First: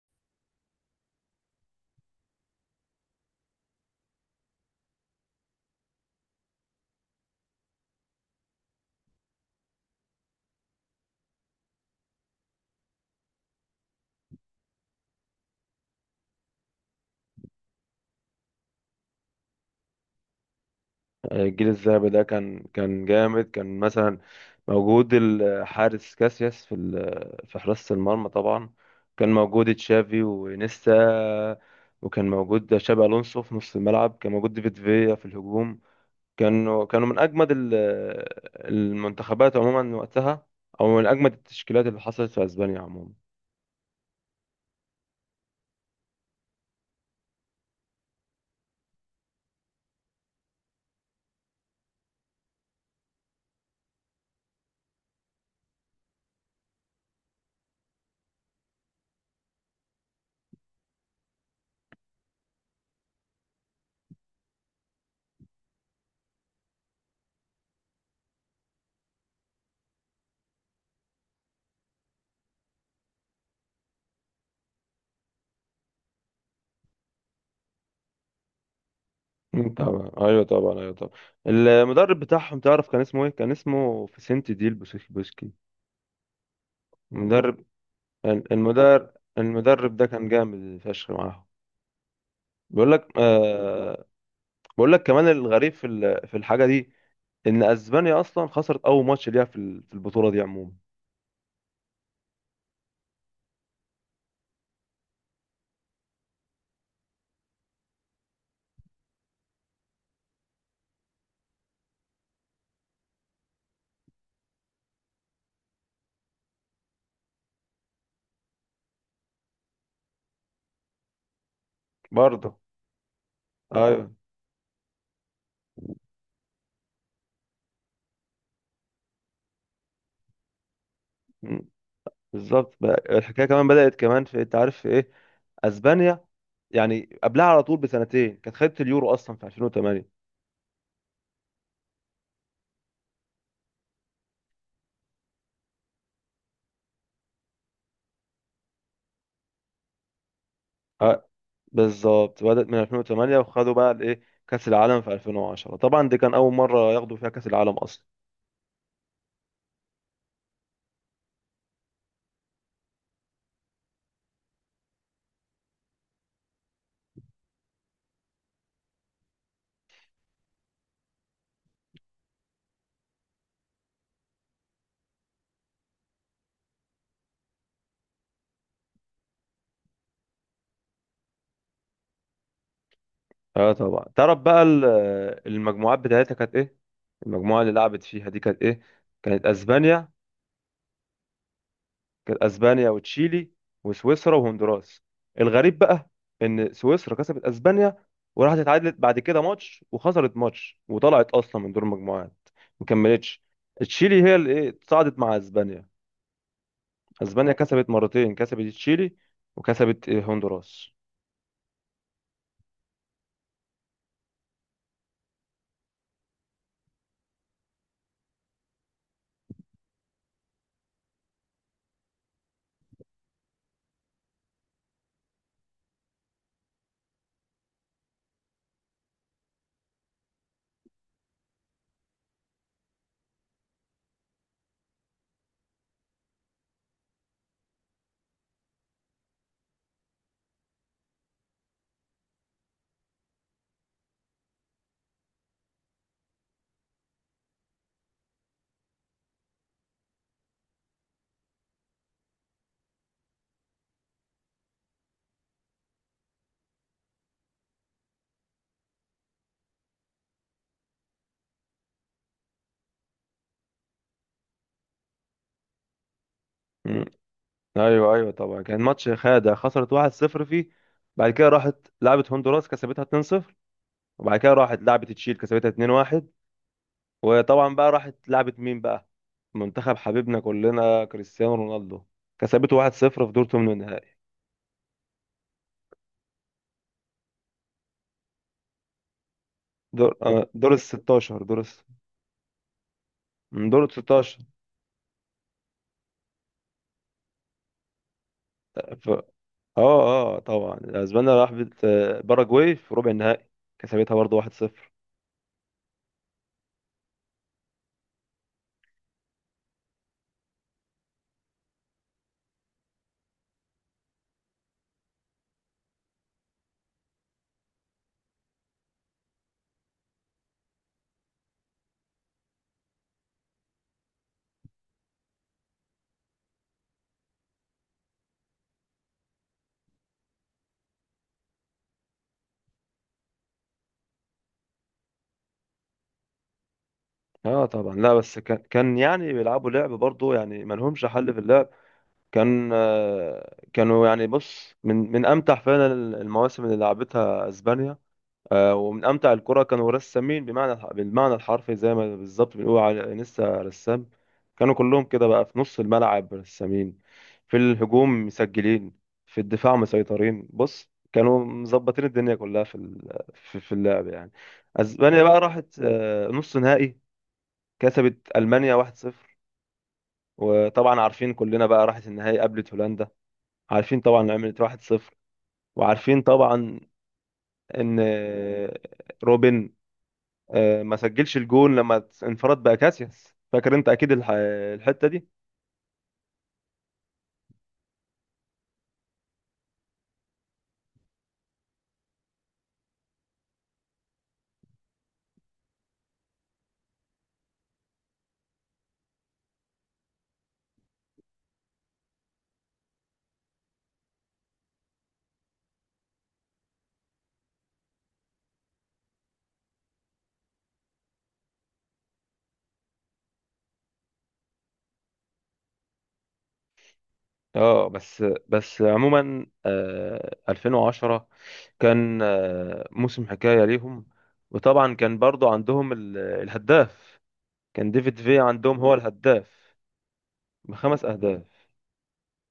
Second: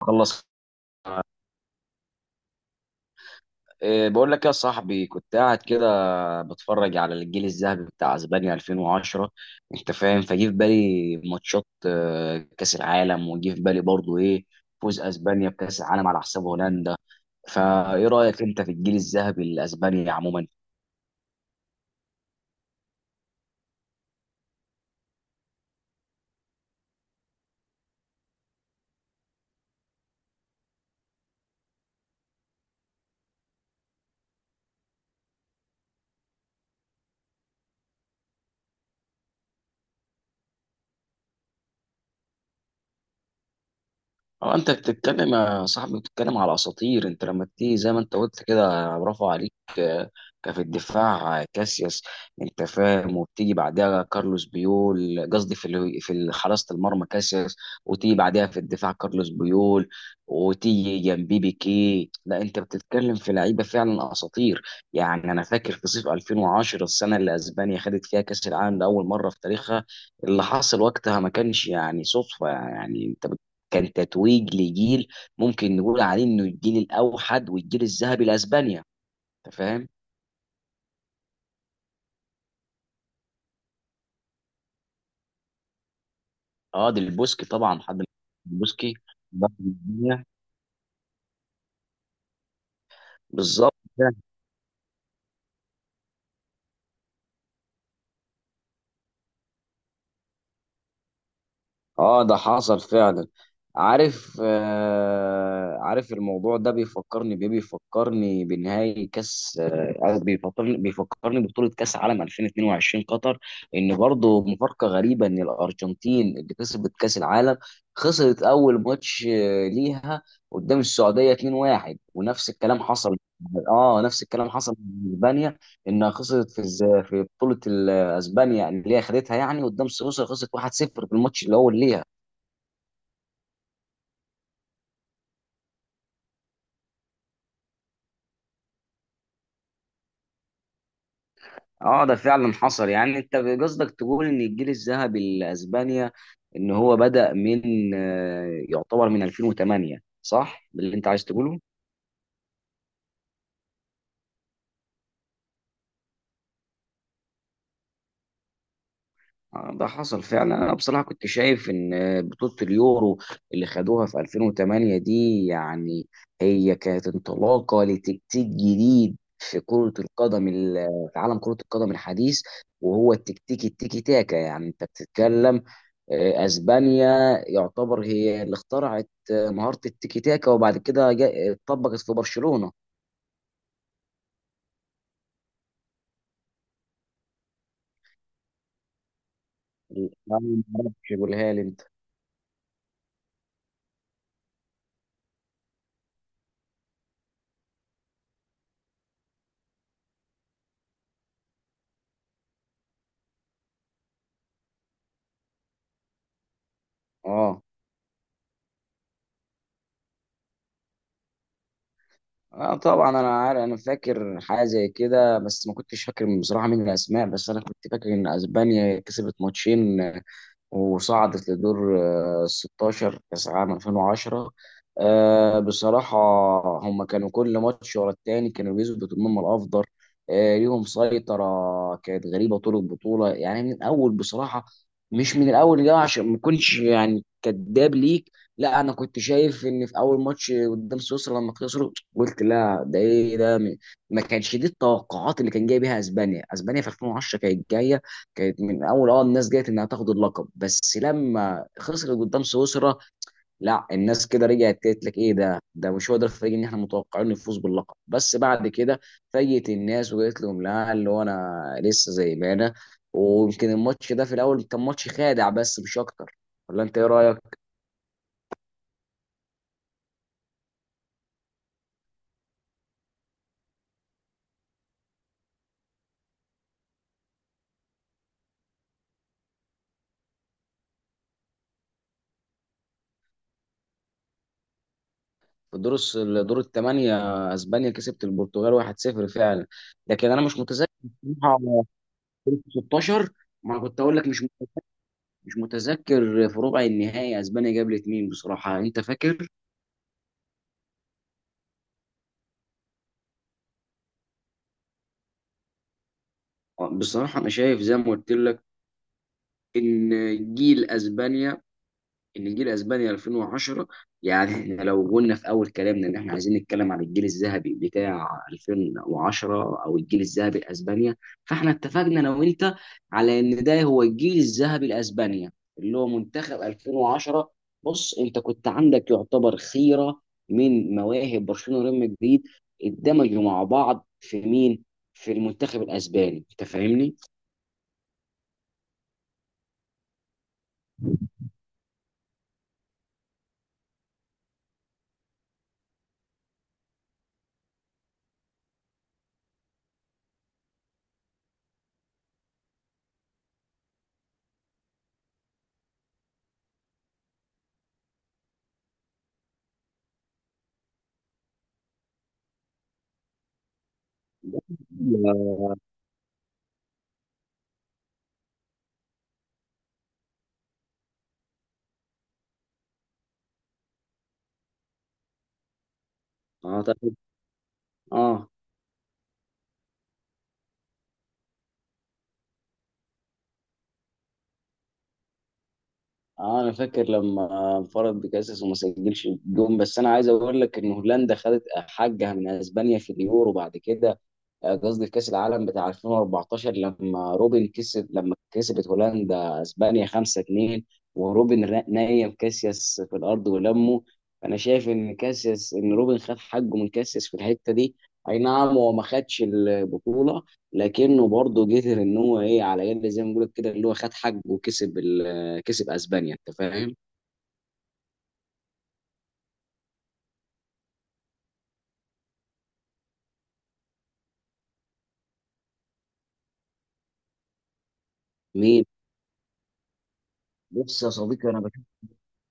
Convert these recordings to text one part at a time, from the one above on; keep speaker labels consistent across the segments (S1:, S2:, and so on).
S1: خلص. إيه، بقول لك يا صاحبي، كنت قاعد كده بتفرج على الجيل الذهبي بتاع اسبانيا 2010. انت فاهم، فجي في بالي ماتشات، كاس العالم، وجي في بالي برضو ايه، فوز اسبانيا بكاس العالم على حساب هولندا. فايه رايك انت في الجيل الذهبي لاسبانيا عموما؟
S2: الجيل الذهبي ده كان جامد، كان مثلا موجود الحارس كاسياس في حراسة المرمى طبعا. كان موجود تشافي وانيستا، وكان موجود شابي الونسو في نص الملعب، كان موجود ديفيد فيا في الهجوم. كانوا من اجمد المنتخبات عموما وقتها، او من اجمد التشكيلات اللي حصلت في اسبانيا عموما.
S1: اه، انت بتتكلم يا صاحبي، بتتكلم على اساطير. انت لما تيجي زي ما انت قلت كده، برافو عليك. آه، كفي الدفاع، كاسياس. انت فاهم، وبتيجي بعدها كارلوس بيول، قصدي حراسة المرمى كاسياس، وتيجي بعدها في الدفاع كارلوس بيول، وتيجي جنبي بيكي. لا، انت بتتكلم في لعيبه فعلا اساطير. يعني انا فاكر في صيف 2010، السنه اللي اسبانيا خدت فيها كاس العالم لاول مره في تاريخها. اللي حصل وقتها ما كانش يعني صدفه، يعني انت، كان تتويج لجيل ممكن نقول عليه انه الجيل الاوحد والجيل الذهبي لاسبانيا. انت
S2: مم،
S1: فاهم.
S2: طبعا، ايوه طبعا، ايوه طبعا. المدرب بتاعهم، تعرف كان اسمه ايه؟ كان اسمه فيسنتي ديل بوسكي.
S1: اه، ديل بوسكي
S2: مدرب
S1: طبعا. حد ما- ديل بوسكي،
S2: المدرب
S1: بطل
S2: المدرب ده
S1: الدنيا.
S2: كان جامد فشخ معاهم. بيقول لك
S1: بالظبط.
S2: آه بيقول لك كمان الغريب في الحاجه دي، ان اسبانيا اصلا خسرت اول ماتش ليها في البطوله دي عموما.
S1: اه، ده حصل فعلا. عارف، آه عارف. الموضوع ده بيفكرني بنهائي كاس، آه، بيفكرني ببطولة كاس عالم 2022 قطر. ان برضه مفارقة غريبة ان الارجنتين اللي كسبت كاس العالم خسرت اول ماتش، ليها، قدام السعودية 2-1. ونفس
S2: برضه.
S1: الكلام حصل، اه
S2: ايوه.
S1: نفس الكلام حصل مع اسبانيا، انها خسرت في بطولة اسبانيا اللي هي خدتها، يعني قدام سويسرا خسرت 1-0 في الماتش اللي
S2: م،
S1: هو ليها.
S2: بالظبط بقى، الحكايه كمان بدات كمان في، انت عارف في ايه، اسبانيا يعني قبلها على طول بسنتين كانت خدت اليورو اصلا في 2008.
S1: اه ده فعلا حصل. يعني انت قصدك تقول ان الجيل الذهبي لاسبانيا، ان هو بدأ من، يعتبر من 2008، صح باللي انت عايز
S2: اه
S1: تقوله.
S2: بالظبط، بدات من 2008، وخدوا بقى الايه، كاس العالم في 2010. طبعا دي كان اول مره ياخدوا فيها كاس العالم اصلا.
S1: ده حصل فعلا. انا بصراحه كنت شايف ان بطوله اليورو اللي خدوها في 2008 دي، يعني هي كانت انطلاقه لتكتيك جديد في كره القدم، في عالم كره القدم الحديث، وهو التكتيك التيكي تاكا. يعني انت بتتكلم، اسبانيا يعتبر هي اللي اخترعت، مهاره التيكي تاكا، وبعد كده اتطبقت في برشلونه.
S2: اه طبعا، تعرف بقى المجموعات بتاعتها كانت ايه؟ المجموعه اللي لعبت فيها دي كانت ايه؟ كانت اسبانيا
S1: لا، ما اعرفش، قولها لي انت.
S2: كانت اسبانيا وتشيلي وسويسرا وهندوراس. الغريب بقى ان سويسرا كسبت اسبانيا، وراحت اتعادلت بعد كده ماتش، وخسرت ماتش، وطلعت اصلا من دور المجموعات، مكملتش. تشيلي هي اللي ايه، تصعدت مع اسبانيا. اسبانيا
S1: اه.
S2: كسبت مرتين، كسبت تشيلي، وكسبت إيه، هندوراس.
S1: اه طبعا انا عارف، انا فاكر حاجه زي كده، بس ما كنتش فاكر بصراحه مين الاسماء، بس انا كنت فاكر ان اسبانيا كسبت ماتشين وصعدت لدور، 16 كأس عام 2010. بصراحة هم كانوا كل ماتش ورا التاني كانوا بيثبتوا إن هم الأفضل. ليهم سيطرة كانت غريبة طول البطولة، يعني من الأول بصراحة. مش من الأول جاي عشان ما كنتش يعني كداب ليك، لا أنا كنت شايف إن في أول ماتش قدام سويسرا لما خسروا قلت لا، ده إيه ده؟ ما كانش دي التوقعات اللي كان جاي بيها أسبانيا. أسبانيا في 2010 كانت جاية، كانت من اول اه الناس جت انها تاخد اللقب، بس لما خسرت قدام سويسرا لا، الناس كده رجعت قالت لك ايه ده؟ ده مش هو ده الفريق اللي احنا متوقعين يفوز باللقب. بس بعد كده فاجئت الناس وقالت لهم لا، اللي هو انا لسه زي ما انا. ويمكن الماتش ده في الاول كان ماتش خادع، بس مش اكتر. ولا انت ايه رايك؟
S2: ايوه ايوه، طبعا كان ماتش خادع، خسرت 1-0 فيه. بعد كده راحت لعبت هندوراس، كسبتها 2-0، وبعد كده راحت لعبت تشيل، كسبتها 2-1. وطبعا بقى راحت لعبت مين بقى؟ منتخب حبيبنا كلنا كريستيانو رونالدو، كسبته 1-0 في دور ثمن النهائي.
S1: دور الثمانيه اسبانيا كسبت البرتغال 1-0 فعلا. لكن انا مش
S2: دور ال
S1: متذكر
S2: 16،
S1: بصراحه، في 16،
S2: من
S1: ما أنا
S2: دور ال
S1: كنت اقول لك،
S2: 16.
S1: مش مش متذكر في ربع النهائي اسبانيا قابلت مين بصراحه، انت
S2: ف... اه
S1: فاكر؟
S2: اه طبعا، اسبانيا راحت باراجواي في ربع النهائي، كسبتها برضه 1-0.
S1: بصراحه انا شايف زي ما قلت لك ان جيل اسبانيا 2010، يعني احنا لو قلنا في اول كلامنا ان احنا عايزين نتكلم عن الجيل الذهبي بتاع 2010 او الجيل الذهبي لاسبانيا، فاحنا اتفقنا انا وانت على ان ده هو الجيل الذهبي لاسبانيا، اللي هو منتخب 2010. بص، انت كنت عندك يعتبر خيره من مواهب برشلونه وريال مدريد اندمجوا مع بعض في مين؟ في المنتخب الاسباني، انت فاهمني؟
S2: اه طبعا، لا بس كان يعني بيلعبوا لعب برضه، يعني ما لهمش حل في اللعب. كانوا يعني، بص، من امتع فعلا المواسم اللي لعبتها اسبانيا. ومن امتع الكرة، كانوا رسامين، بالمعنى الحرفي، زي ما بالظبط بنقول على انيستا رسام. كانوا كلهم كده بقى في نص الملعب رسامين، في الهجوم مسجلين، في الدفاع مسيطرين. بص كانوا مظبطين الدنيا كلها في اللعب يعني. اسبانيا بقى راحت نص نهائي، كسبت المانيا 1-0. وطبعا عارفين كلنا بقى راحت النهائي، قابلت هولندا. عارفين طبعا إن عملت 1-0. وعارفين طبعا
S1: اه طب.
S2: ان
S1: اه.
S2: روبن ما سجلش الجون لما انفرد بأكاسياس، فاكر انت اكيد الحتة دي.
S1: اه انا فاكر لما انفرد بكاسس وما سجلش جون، بس انا عايز اقول لك ان هولندا خدت حقها من اسبانيا في اليورو بعد كده، قصدي في كأس العالم بتاع 2014، لما روبن كسب، لما كسبت هولندا اسبانيا 5-2، وروبن نايم كاسياس في الارض ولمه. فانا شايف ان كاسياس ان روبن خد حقه من كاسياس في الحتة دي. اي نعم هو ما خدش البطولة، لكنه برضه قدر ان هو ايه، على الاقل زي ما بقول لك كده، اللي هو خد حقه وكسب كسب اسبانيا، انت فاهم؟
S2: اه بس عموما، 2010 كان موسم حكاية ليهم. وطبعا كان برضو عندهم الهداف، كان ديفيد في عندهم
S1: مين؟
S2: هو الهداف
S1: بص
S2: بخمس
S1: يا صديقي
S2: اهداف.
S1: انا،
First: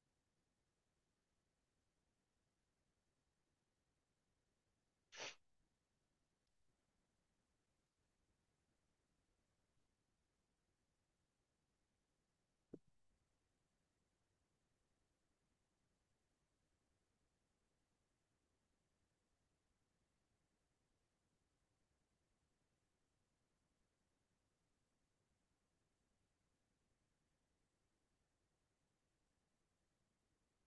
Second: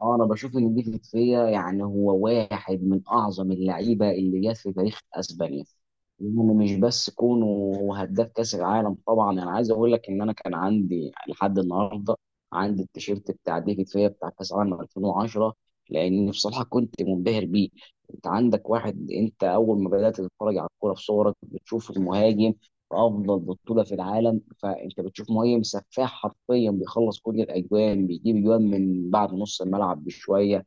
S1: اه انا بشوف ان دي فيا يعني هو واحد من اعظم اللعيبه اللي جت في تاريخ اسبانيا، يعني مش بس كونه هو هداف كاس العالم طبعا. انا عايز اقول لك ان انا كان عندي لحد النهارده عندي التيشيرت بتاع ديفيد فيا بتاع كاس العالم 2010، لان بصراحه كنت منبهر بيه. انت عندك واحد، انت اول ما بدات تتفرج على الكوره في صورك بتشوف المهاجم افضل بطوله في العالم، فانت بتشوف مهاجم سفاح حرفيا بيخلص كل الاجوان، بيجيب اجوان من بعد نص الملعب بشويه.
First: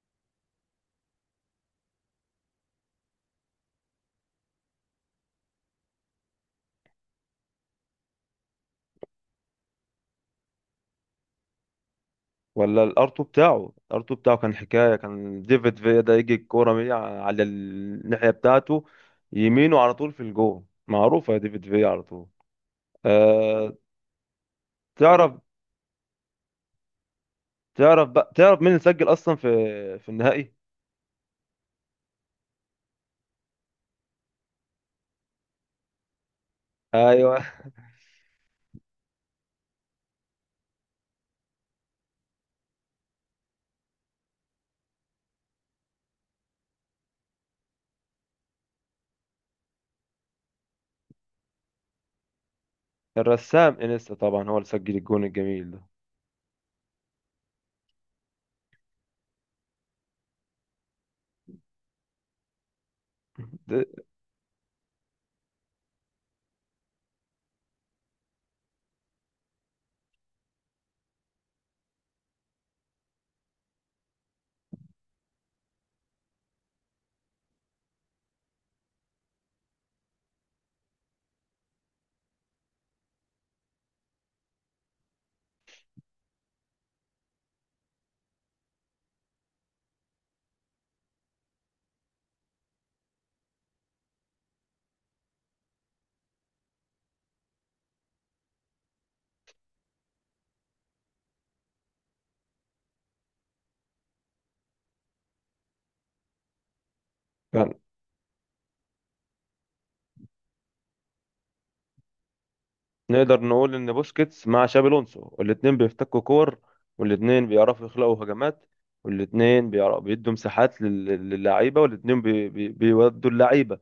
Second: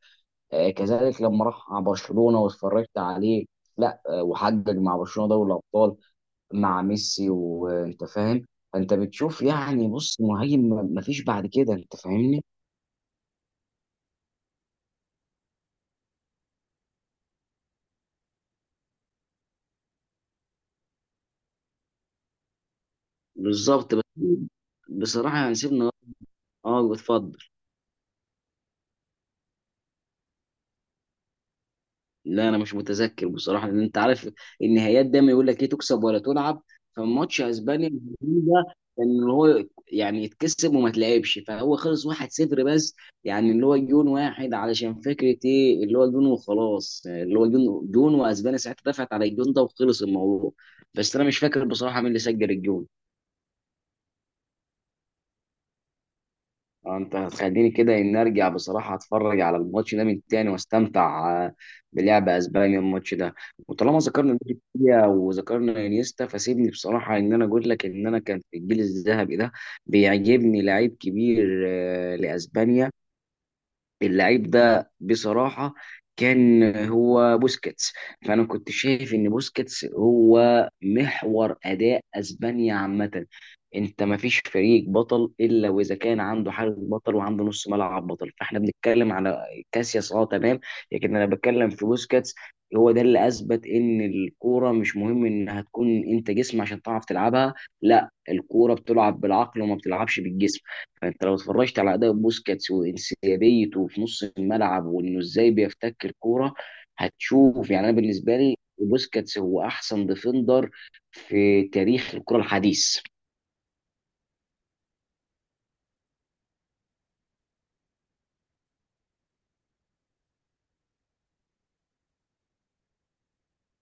S1: آه كذلك لما راح مع برشلونه واتفرجت عليه، لا آه، وحقق مع برشلونه دوري الابطال مع ميسي، وانت فاهم. فانت بتشوف، يعني بص، مهاجم ما فيش بعد كده، انت فاهمني.
S2: ولا الارتو بتاعه كان حكايه. كان ديفيد فيا ده يجي الكوره من على الناحيه بتاعته، يمينه، على طول في الجول، معروفه يا ديفيد فيا على طول. أه.
S1: بالظبط. بس بصراحه
S2: تعرف
S1: يعني سيبنا. اه اتفضل.
S2: تعرف بقى مين اللي سجل اصلا في النهائي؟
S1: لا انا مش متذكر بصراحه، لان انت عارف النهايات دايما يقول لك ايه، تكسب ولا تلعب. فماتش
S2: ايوه،
S1: اسبانيا ده ان هو، يعني يتكسب وما تلعبش، فهو خلص 1-0 بس، يعني اللي هو جون واحد علشان فكره ايه، اللي هو جون وخلاص، اللي هو جون واسبانيا ساعتها دفعت على الجون ده وخلص الموضوع. بس انا مش فاكر بصراحه مين اللي سجل الجون.
S2: الرسام انيستا طبعا هو اللي سجل الجون الجميل ده.
S1: انت هتخليني كده ان ارجع بصراحه اتفرج على الماتش ده من تاني واستمتع، بلعب اسبانيا الماتش ده.
S2: ده
S1: وطالما ذكرنا بيكيا وذكرنا انيستا، فسيبني بصراحه ان انا اقول لك ان انا كان في الجيل الذهبي ده بيعجبني لعيب كبير، لاسبانيا. اللعيب ده بصراحة كان هو بوسكيتس. فأنا كنت شايف إن بوسكيتس هو محور أداء أسبانيا عامة. أنت مفيش فريق بطل إلا وإذا كان عنده حارس بطل وعنده نص ملعب بطل، فإحنا بنتكلم على كاسياس، أه تمام، لكن أنا بتكلم في بوسكيتس. هو ده اللي أثبت إن الكورة مش مهم إنها تكون أنت جسم عشان تعرف تلعبها، لا الكورة بتلعب بالعقل وما بتلعبش بالجسم. انت لو اتفرجت على اداء بوسكاتس وانسيابيته في نص الملعب وانه ازاي بيفتك الكوره، هتشوف،
S2: كان
S1: يعني انا بالنسبه لي بوسكاتس هو احسن ديفندر في تاريخ الكره الحديث.
S2: نقدر نقول ان بوسكيتس مع شابي الونسو، الاتنين بيفتكوا كور، والاتنين بيعرفوا يخلقوا هجمات، والاتنين بيعرفوا بيدوا مساحات للعيبه، والاتنين بيودوا اللعيبه،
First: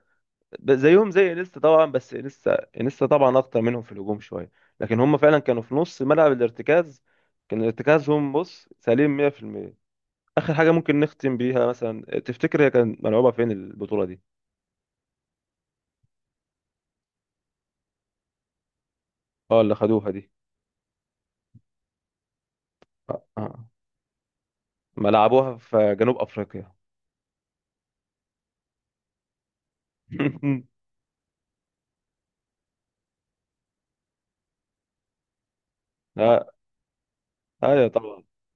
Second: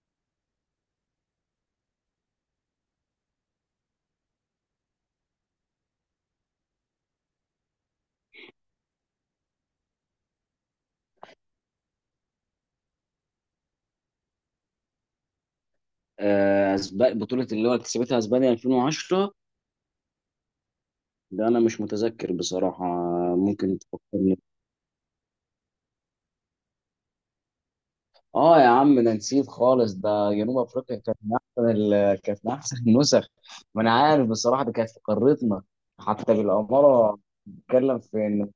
S2: زيهم زي انيستا طبعا. بس انيستا طبعا اخطر منهم في الهجوم شويه. لكن هم فعلا كانوا في نص ملعب الارتكاز، كان ارتكازهم، بص، سليم 100%. اخر حاجه ممكن نختم بيها، مثلا تفتكر هي كانت ملعوبه فين البطوله دي؟
S1: بطوله اللي هو كسبتها اسبانيا 2010،
S2: اه، اللي خدوها دي.
S1: ده انا مش متذكر بصراحه،
S2: آه. آه.
S1: ممكن تفكرني.
S2: ملعبوها في جنوب افريقيا.
S1: اه يا عم، انا نسيت خالص، ده جنوب افريقيا كانت كانت من احسن النسخ. ما انا عارف بصراحه، دي كانت في قارتنا حتى
S2: آه.
S1: بالاماره.
S2: ايوه
S1: بتتكلم في
S2: طبعا.
S1: ان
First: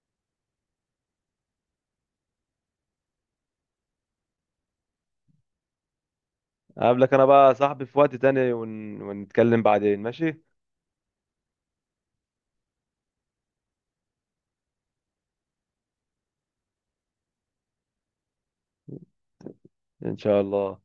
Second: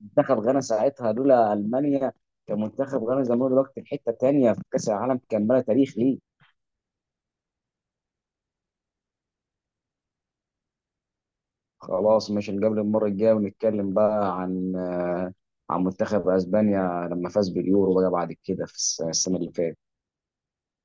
S1: منتخب غانا ساعتها لولا المانيا، كان منتخب غانا زمان دلوقتي في حته تانيه في كاس العالم، كان بلا تاريخ ليه.
S2: هقابلك انا بقى يا صاحبي في وقت تاني، ونتكلم بعدين، ماشي.
S1: خلاص ماشي، نقابل المره الجايه ونتكلم بقى عن، عن منتخب اسبانيا لما فاز باليورو بقى بعد كده السنه اللي فاتت.
S2: ان شاء الله.